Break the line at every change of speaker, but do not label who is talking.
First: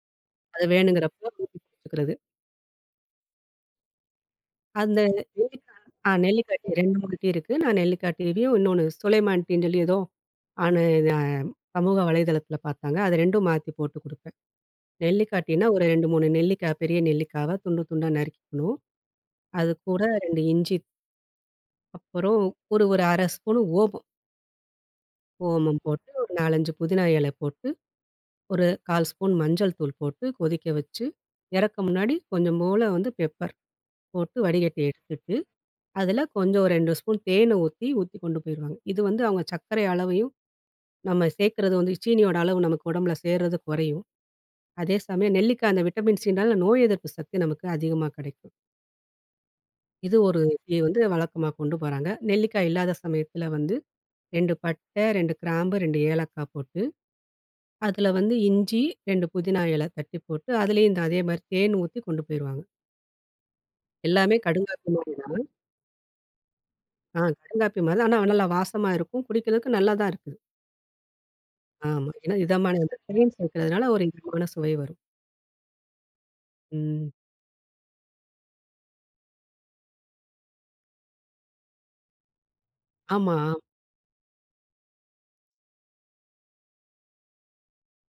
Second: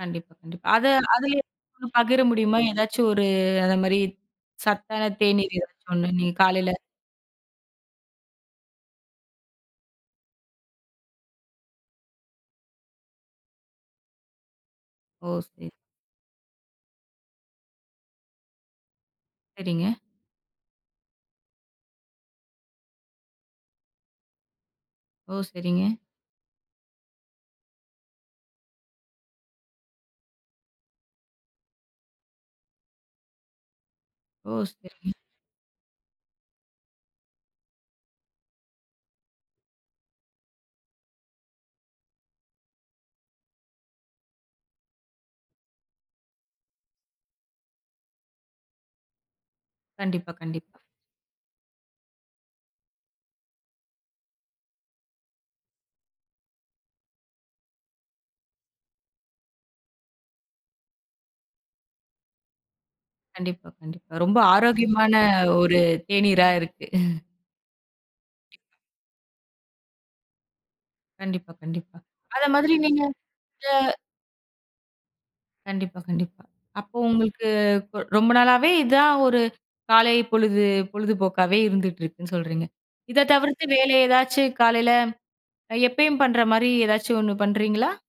கண்டிப்பா, கண்டிப்பா.
அது
அதை
வேணுங்கிறப்போ
அதிலேயே,
போட்டு குடிக்குறது.
பகிர முடியுமா? ஏதாச்சும் ஒரு அத மாரி
அந்த
சத்தான தேநீர்
[unintelligible]
ஏதாச்சும் ஒண்ணு
அ
நீங்க
நெல்லிக்கா டீ
காலைல
2, 3 டீ இருக்கு. நான் நெல்லிக்கா டீ லயும் இன்னொன்னு சுலைமான் டீ ன்னு சொல்லி ஏதோ ஆனு நான் சமூக வலைதளத்தில பார்த்தாங்க. அத 2ம் மாத்தி போட்டு குடுப்பேன்.
ஓ!
நெல்லிக்கா டீன்னா
சரி.
ஒரு 2, 3 நெல்லிக்கா பெரிய நெல்லிக்காவ, துண்டு துண்டா நறுக்கிக்கணும்.
சரிங்க.
அதுக்கூட 2 இஞ்சி. அப்புறம். ஒரு ஒரு 1/2 ஸ்பூனு ஓமம்.
ஓ!
ஓமம்
சரிங்க.
போட்டு. ஒரு 4, 5 புதினா எல போட்டு, ஒரு 1/4 ஸ்பூன் மஞ்சள் தூள் போட்டு, கொதிக்க வச்சு, இறக்க முன்னாடி கொஞ்சம்போல வந்து பெப்பர். போட்டு
ஓ!
வடிகட்டி
சரிங்க.
எடுத்துட்டு, அதில கொஞ்சம் ஒரு 2 ஸ்பூன் தேனு ஊத்தி, ஊத்தி கொண்டு போயிருவாங்க. இது வந்து அவங்க சக்கரை அளவையும், நம்ம சேர்க்கறது வந்து சீனியோட அளவு நமக்கு உடம்பில சேருறது கொறையும். அதே சமயம் நெல்லிக்கா அந்த விட்டமின் சினால நோய் எதிர்ப்பு சக்தி நமக்கு அதிகமா கடைக்கும். இது
கண்டிப்பா,
ஒரு டீ
கண்டிப்பா.
வந்து வழக்கமா கொண்டு போறாங்க. நெல்லிக்காய் இல்லாத சமயத்தில வந்து 2 பட்டை, 2 கிராம்பு, 2 ஏலக்கா போட்டு, அதில வந்து இஞ்சி 2 புதினா எல தட்டி போட்டு, அதிலயும் அந்த அதே மாதிரி தேனு ஊத்தி கொண்டு போயிருவாங்க.
கண்டிப்பா, கண்டிப்பா.
எல்லாமே
ரொம்ப
கடுங்காப்பி
ஆரோக்கியமான
மாதிரி தான்.
ஒரு தேநீரா இருக்கு.
ஆ. கடுங்காப்பி மாதிரி தான். ஆனா, நல்லா வாசமா இருக்கும். குடிக்கிறதுக்கு நல்லா தான் இருக்கு.
கண்டிப்பா, கண்டிப்பா.
ஆமா. ஏன்னா
அதமாதிரி
இதமான [unintelligible]
நீங்க
தேன்
அ
சேக்கிறதனால
[unintelligible]
ஒரு இதமான சுவை வரும்.
கண்டிப்பா, கண்டிப்பா. அப்ப
ம்.
உங்களுக்கு கு ரொம்ப நாளாவே இதான், ஒரு காலை பொழுது பொழுதுபோக்காவே, இருந்துட்ருக்குன்னு சொல்றீங்க. இத
ஆமா.
தவிர்த்து வேற ஏதாச்சு காலைல அ எப்பயும் பண்ற மாரி ஏதாச்சும் ஒண்ணு பண்றீங்களா?